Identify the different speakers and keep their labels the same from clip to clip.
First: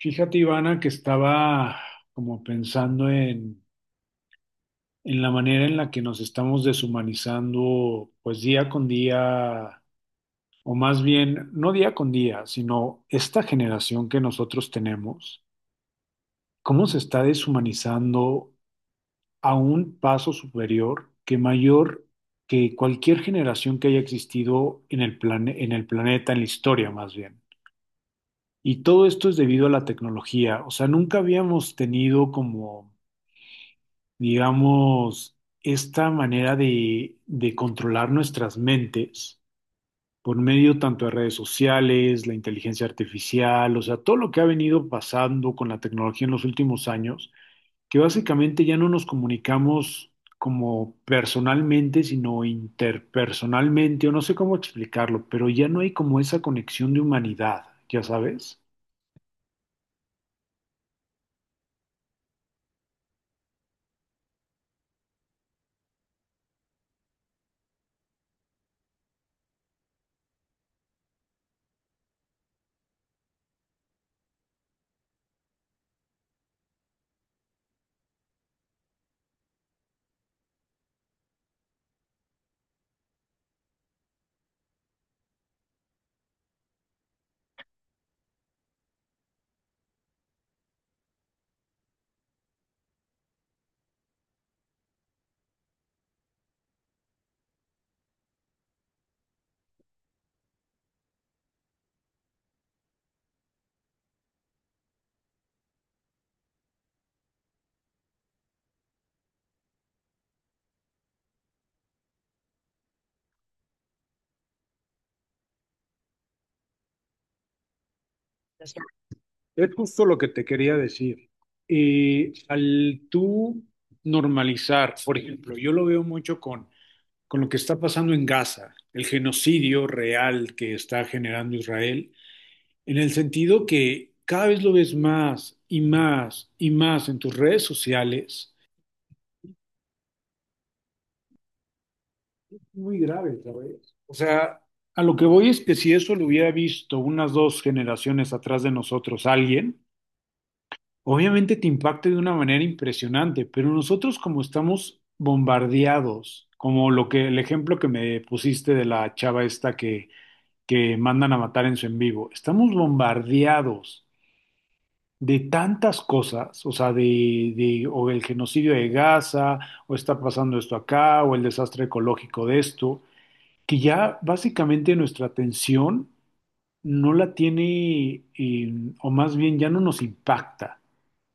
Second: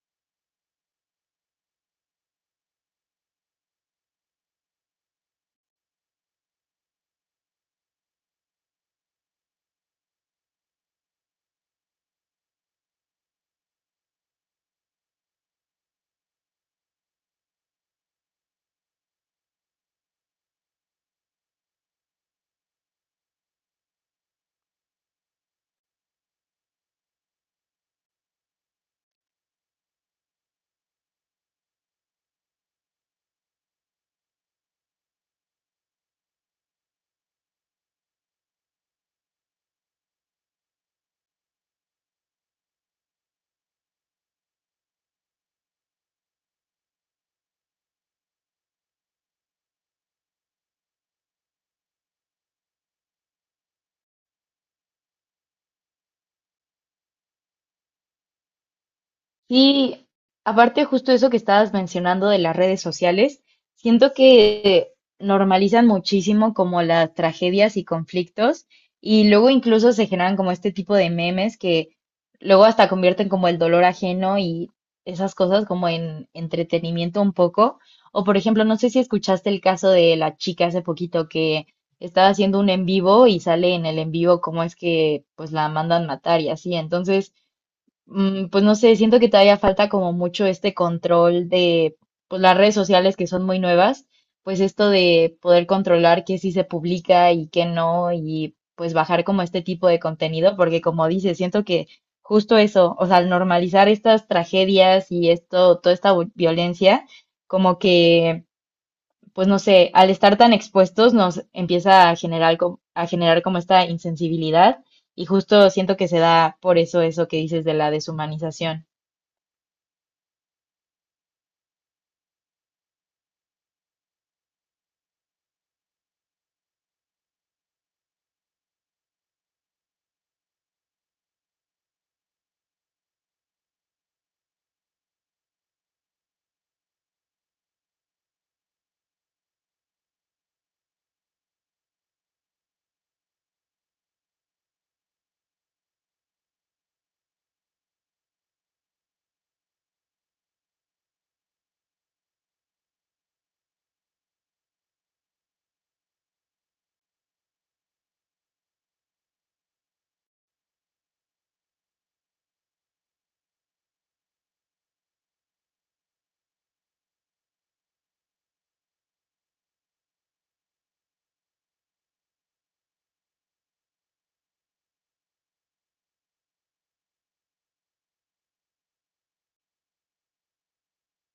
Speaker 1: Fíjate, Ivana, que estaba como pensando en la manera en la que nos estamos deshumanizando, pues día con día, o más bien, no día con día, sino esta generación que nosotros tenemos, cómo se está deshumanizando a un paso superior que mayor que cualquier generación que haya existido en el en el planeta, en la historia más bien. Y todo esto es debido a la tecnología, o sea, nunca habíamos tenido como digamos, esta manera de controlar nuestras mentes por medio tanto de redes sociales, la inteligencia artificial, o sea, todo lo que ha venido pasando con la tecnología en los últimos años, que básicamente ya no nos comunicamos como personalmente, sino interpersonalmente, o no sé cómo explicarlo, pero ya no hay como esa conexión de humanidad, ya sabes.
Speaker 2: Sí, aparte justo eso que estabas mencionando de las redes sociales, siento que normalizan muchísimo como las tragedias y conflictos, y luego incluso se generan como este tipo de memes que luego hasta convierten como el dolor ajeno y esas cosas como en entretenimiento un poco. O por ejemplo, no sé si escuchaste el caso de la chica hace poquito que estaba haciendo un en vivo y sale en el en vivo cómo es que pues la mandan matar y así. Entonces pues no sé, siento que todavía falta como mucho este control de, pues, las redes sociales, que son muy nuevas, pues esto de poder controlar qué sí se publica y qué no, y pues bajar como este tipo de contenido, porque como dices, siento que justo eso, o sea, al normalizar estas tragedias y esto, toda esta violencia, como que pues no sé, al estar tan expuestos nos empieza a generar, a generar como esta insensibilidad, y justo siento que se da por eso eso que dices de la deshumanización.
Speaker 1: Es justo lo que te quería decir. Y al tú normalizar, por ejemplo, yo lo veo mucho con lo que está pasando en Gaza, el genocidio real que está generando Israel, en el sentido que cada vez lo ves más y más y más en tus redes sociales. Muy grave, ¿sabes? O sea, a lo que voy es que si eso lo hubiera visto unas dos generaciones atrás de nosotros alguien, obviamente te impacta de una manera impresionante, pero nosotros como estamos bombardeados, como lo que el ejemplo que me pusiste de la chava esta que mandan a matar en su en vivo, estamos bombardeados de tantas cosas, o sea, de o el genocidio de Gaza, o está pasando esto acá, o el desastre ecológico de esto, que ya básicamente nuestra atención no la tiene, o más bien ya no nos impacta.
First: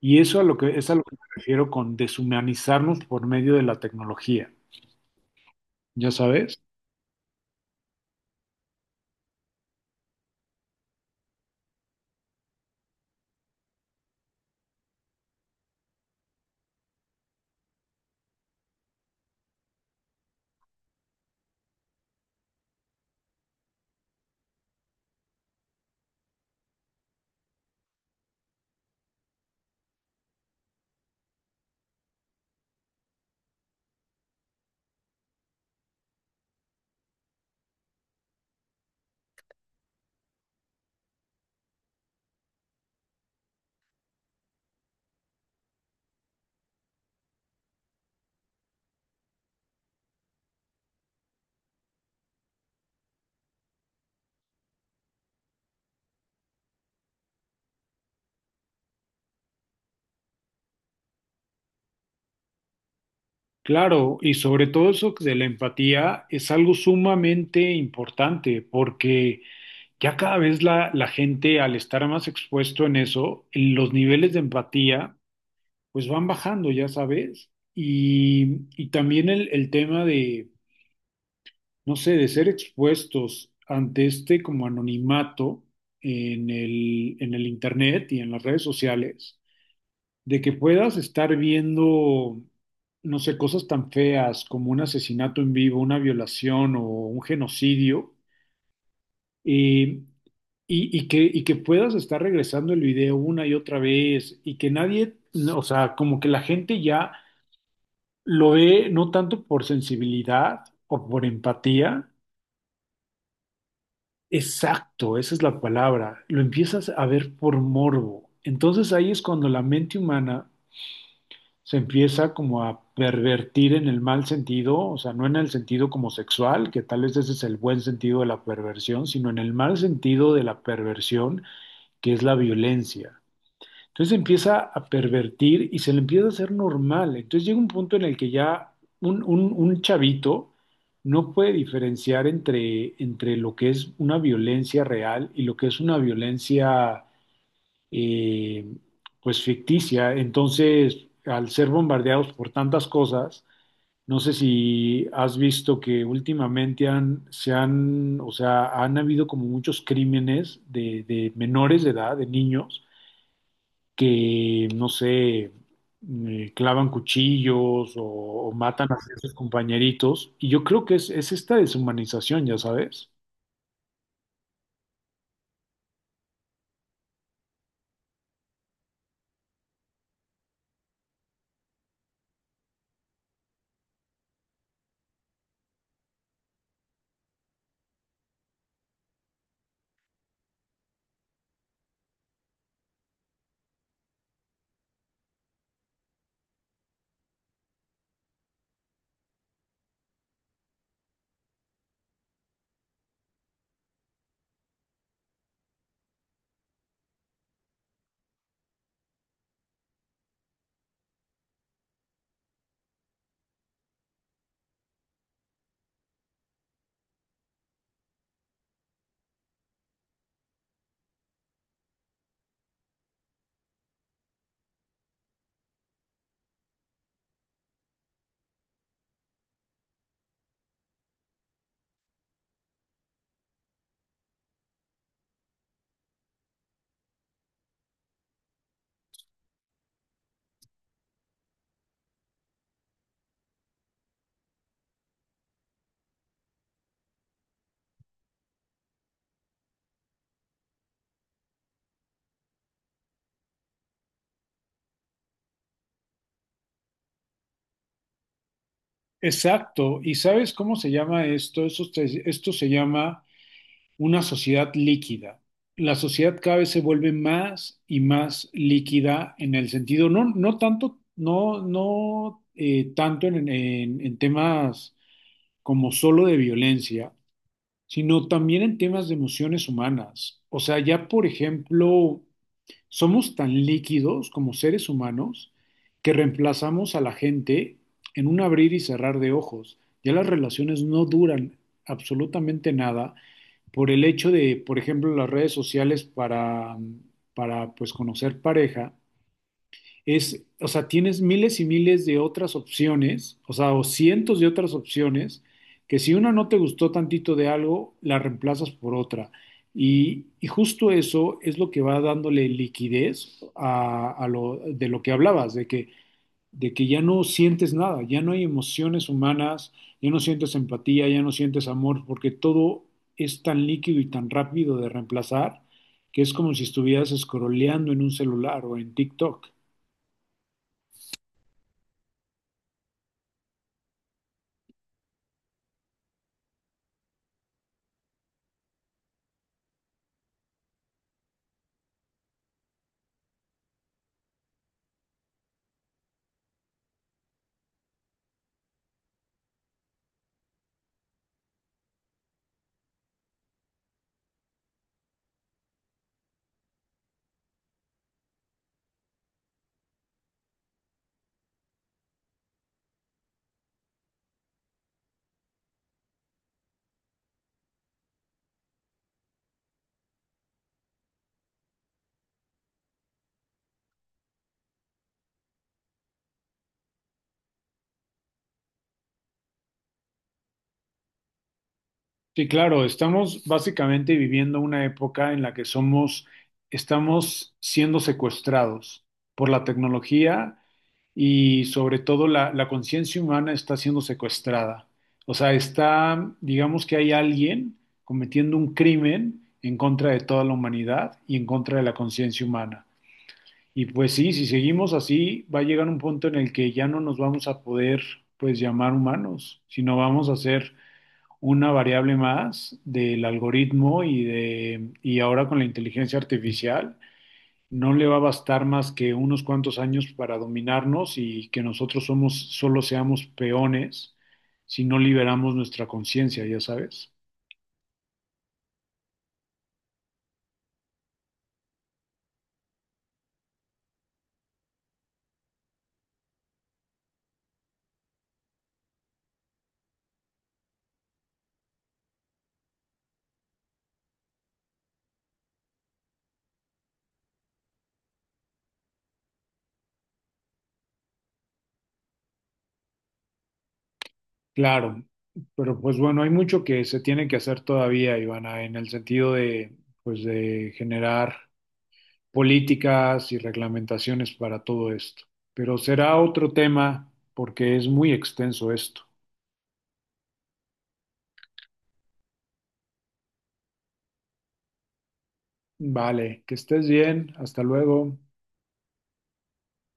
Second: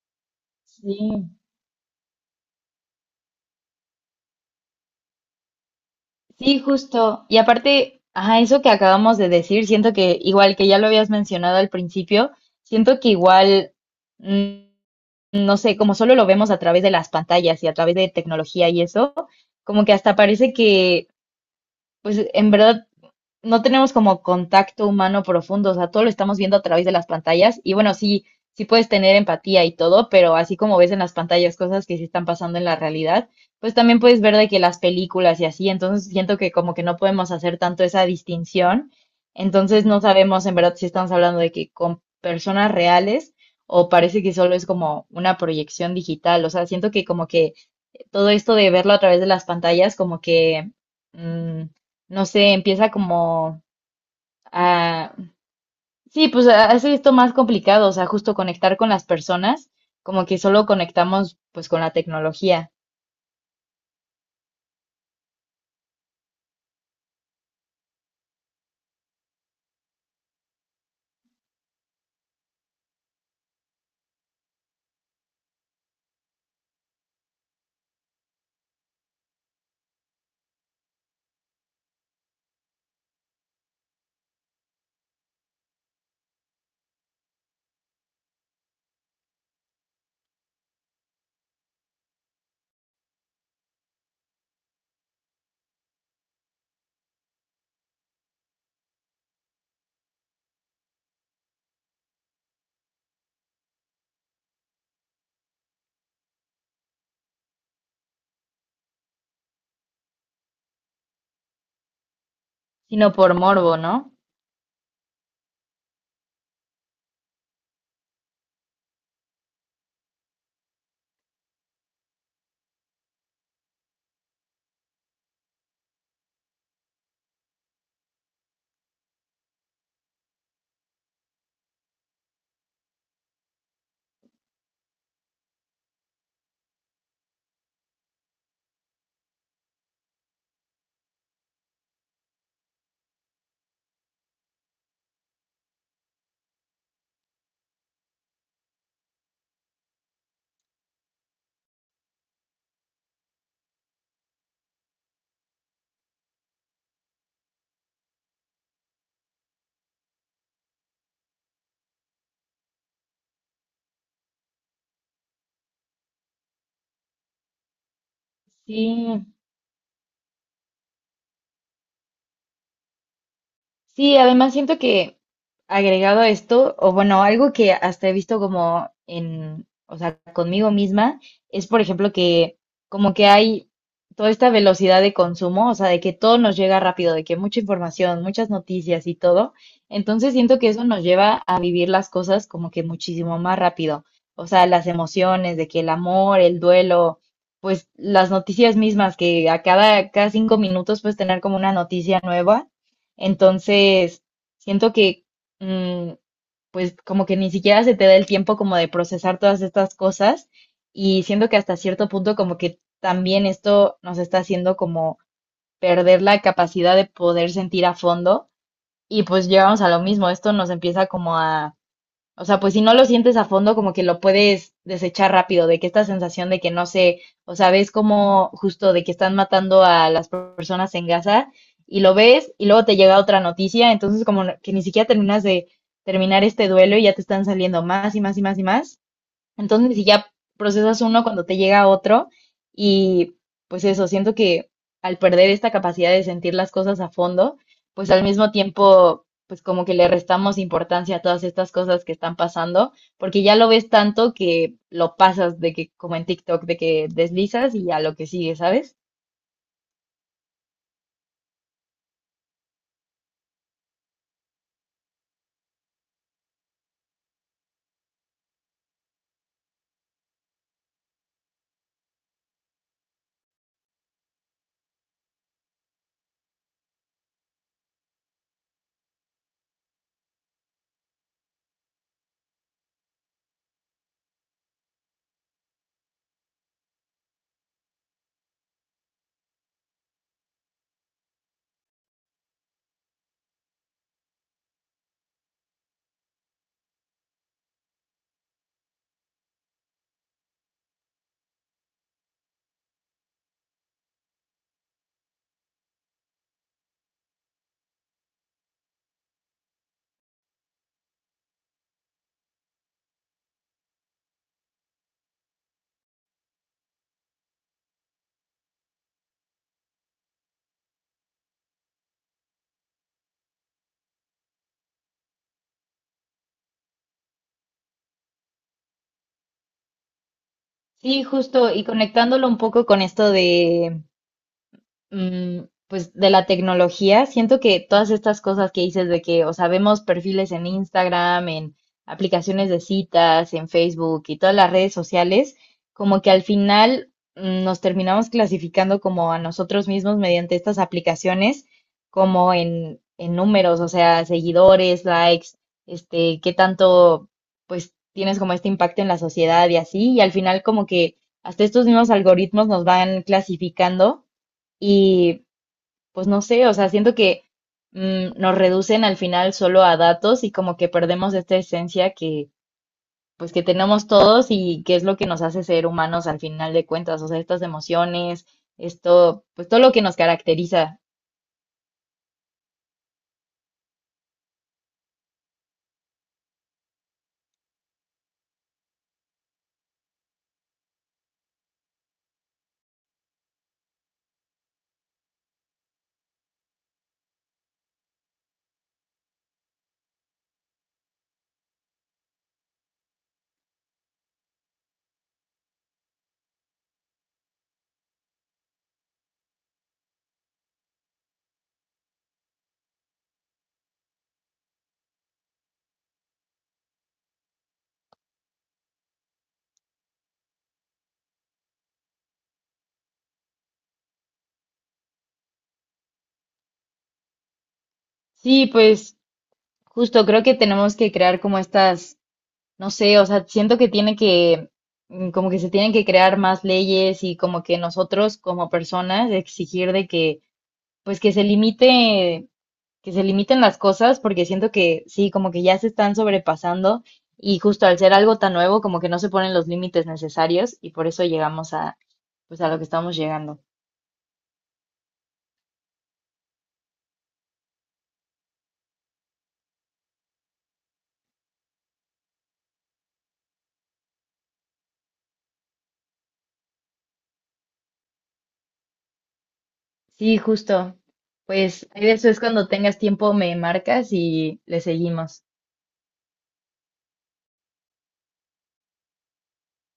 Speaker 1: Y eso a lo que, es a lo que me
Speaker 2: Sí.
Speaker 1: refiero con deshumanizarnos por medio de la tecnología, ¿ya sabes?
Speaker 2: Sí, justo. Y aparte, ajá, eso que acabamos de decir, siento que igual que ya lo habías mencionado al principio, siento que igual, mm, no sé, como solo lo vemos a través de las pantallas y a través de tecnología y eso, como que hasta parece que, pues en verdad no tenemos como contacto humano profundo, o sea, todo lo estamos viendo a través de las pantallas y bueno, sí, sí puedes tener empatía y todo, pero así como ves en las pantallas cosas que sí están pasando en la realidad, pues también puedes ver de que las películas y así, entonces siento que como que no podemos hacer tanto esa distinción, entonces no sabemos en verdad si estamos hablando de que con personas reales o parece que solo es como una proyección digital, o sea, siento que como que todo esto de verlo a través de las pantallas como que... mm, no sé, empieza como... Ah, sí, pues hace esto más complicado, o sea, justo conectar con las personas, como que solo conectamos pues con la tecnología,
Speaker 1: Claro, y sobre todo eso de la empatía es algo sumamente importante porque ya cada vez la gente al estar más expuesto en eso, los niveles de empatía pues van bajando, ya sabes. Y también el tema de, no sé, de ser expuestos ante este como anonimato en el internet y en las redes sociales de que puedas estar viendo, no sé, cosas tan feas como un asesinato en vivo, una violación o un genocidio, eh, y que puedas estar regresando el video una y otra vez, y que nadie, no, o sea, como que la gente ya lo ve no tanto por sensibilidad o por empatía,
Speaker 2: sino por morbo, ¿no?
Speaker 1: exacto, esa es la palabra, lo empiezas a ver por morbo. Entonces ahí es cuando la mente humana se empieza como a pervertir en el mal sentido, o sea, no en el sentido como sexual, que tal vez ese es el buen sentido de la perversión, sino en el mal sentido de la perversión, que es la violencia. Entonces empieza a pervertir y se le empieza a hacer normal. Entonces llega un punto en el que ya un chavito no puede diferenciar entre lo que es una violencia real y lo que es una violencia eh, pues ficticia. Entonces, al ser bombardeados por tantas cosas, no sé si has visto que últimamente han, se han, o sea, han habido como muchos crímenes de menores de edad, de niños, que, no sé, clavan cuchillos o matan a
Speaker 2: Sí.
Speaker 1: sus compañeritos. Y yo creo que es esta deshumanización, ya sabes.
Speaker 2: Sí, además siento que, agregado a esto, o bueno, algo que hasta he visto como en, o sea, conmigo misma, es por ejemplo que como que hay toda esta velocidad de consumo, o sea, de que todo nos llega rápido, de que mucha información, muchas noticias y todo. Entonces siento que eso nos lleva a vivir las cosas como que muchísimo más rápido. O sea, las emociones, de que el amor, el duelo, pues las noticias mismas, que a cada, cada 5 minutos puedes tener como una noticia nueva. Entonces, siento que, mm, pues como que ni siquiera se te da el tiempo como de procesar todas estas cosas, y siento que hasta cierto punto como que también esto nos está haciendo como perder la capacidad de poder sentir a fondo, y pues llegamos a lo mismo, esto nos empieza como a... O sea, pues si no lo sientes a fondo, como que lo puedes desechar rápido, de que esta sensación de que no sé, o sea, ves como justo de que están matando a las personas en Gaza y lo ves y luego te llega otra noticia, entonces como que ni siquiera terminas de terminar este duelo y ya te están saliendo más y más y más y más. Entonces, si ya procesas uno cuando te llega otro, y pues eso, siento que al perder esta capacidad de sentir las cosas a fondo, pues al mismo tiempo, pues como que le restamos importancia a todas estas cosas que están pasando, porque ya lo ves tanto que lo pasas de que como en TikTok, de que deslizas y a lo que sigue, ¿sabes?
Speaker 1: Exacto. ¿Y sabes cómo se llama esto? Esto, esto se llama una sociedad líquida. La sociedad cada vez se vuelve más y más líquida en el sentido, no, no tanto, no, no tanto en, en temas como solo de violencia, sino también en temas de emociones humanas. O sea, ya por ejemplo, somos tan líquidos como seres humanos que reemplazamos a la gente en un abrir y cerrar de ojos. Ya las relaciones no duran absolutamente nada por el hecho de, por ejemplo, las redes sociales para pues conocer pareja, es, o sea, tienes miles y miles de otras opciones, o sea, o cientos de otras opciones, que si una no te gustó tantito de algo, la reemplazas por otra. Y justo eso es lo que va dándole liquidez de lo que hablabas, de que ya no sientes nada, ya no hay emociones humanas, ya no sientes empatía, ya no sientes amor, porque todo es tan líquido y tan rápido de reemplazar que es como si estuvieras scrolleando en un celular o en TikTok.
Speaker 2: Sí, justo, y conectándolo un poco con esto de, pues de la tecnología, siento que todas estas cosas que dices de que, o sea, vemos perfiles en Instagram, en aplicaciones de citas, en Facebook y todas las redes sociales, como que al final nos terminamos clasificando como a nosotros mismos mediante estas aplicaciones, como en números, o sea, seguidores, likes, este, qué tanto, pues, tienes como este impacto en la sociedad y así, y al final como que hasta estos mismos algoritmos nos van clasificando. Y pues no sé, o sea, siento que nos reducen al final solo a datos y como que perdemos esta esencia que pues que tenemos todos y que es lo que nos hace ser humanos al final de cuentas, o sea, estas emociones, esto, pues todo lo que nos caracteriza.
Speaker 1: Sí, claro, estamos básicamente viviendo una época en la que somos, estamos siendo secuestrados por la tecnología y sobre todo la conciencia humana está siendo secuestrada. O sea, está, digamos que hay alguien cometiendo un crimen en contra de toda la humanidad y en contra de la conciencia humana. Y pues sí, si seguimos así, va a llegar un punto en el que ya no nos vamos a poder, pues, llamar humanos, sino vamos a ser una variable más del algoritmo y de y ahora con la inteligencia artificial no le va a bastar más que unos cuantos años para dominarnos y que nosotros somos solo seamos peones si no liberamos nuestra conciencia, ya sabes.
Speaker 2: Sí, pues justo creo que tenemos que crear como estas, no sé, o sea, siento que tiene que, como que se tienen que crear más leyes y como que nosotros como personas exigir de que, pues que se limite, que se limiten las cosas, porque siento que sí, como que ya se están sobrepasando, y justo al ser algo tan nuevo, como que no se ponen los límites necesarios y por eso llegamos a, pues, a lo que estamos llegando.
Speaker 1: Claro, pero pues bueno, hay mucho que se tiene que hacer todavía, Ivana, en el sentido de pues de generar políticas y reglamentaciones para todo esto. Pero será otro tema porque es muy extenso esto.
Speaker 2: Sí, justo. Pues ahí de eso, es cuando tengas tiempo me marcas y le seguimos.
Speaker 1: Vale, que estés bien. Hasta luego.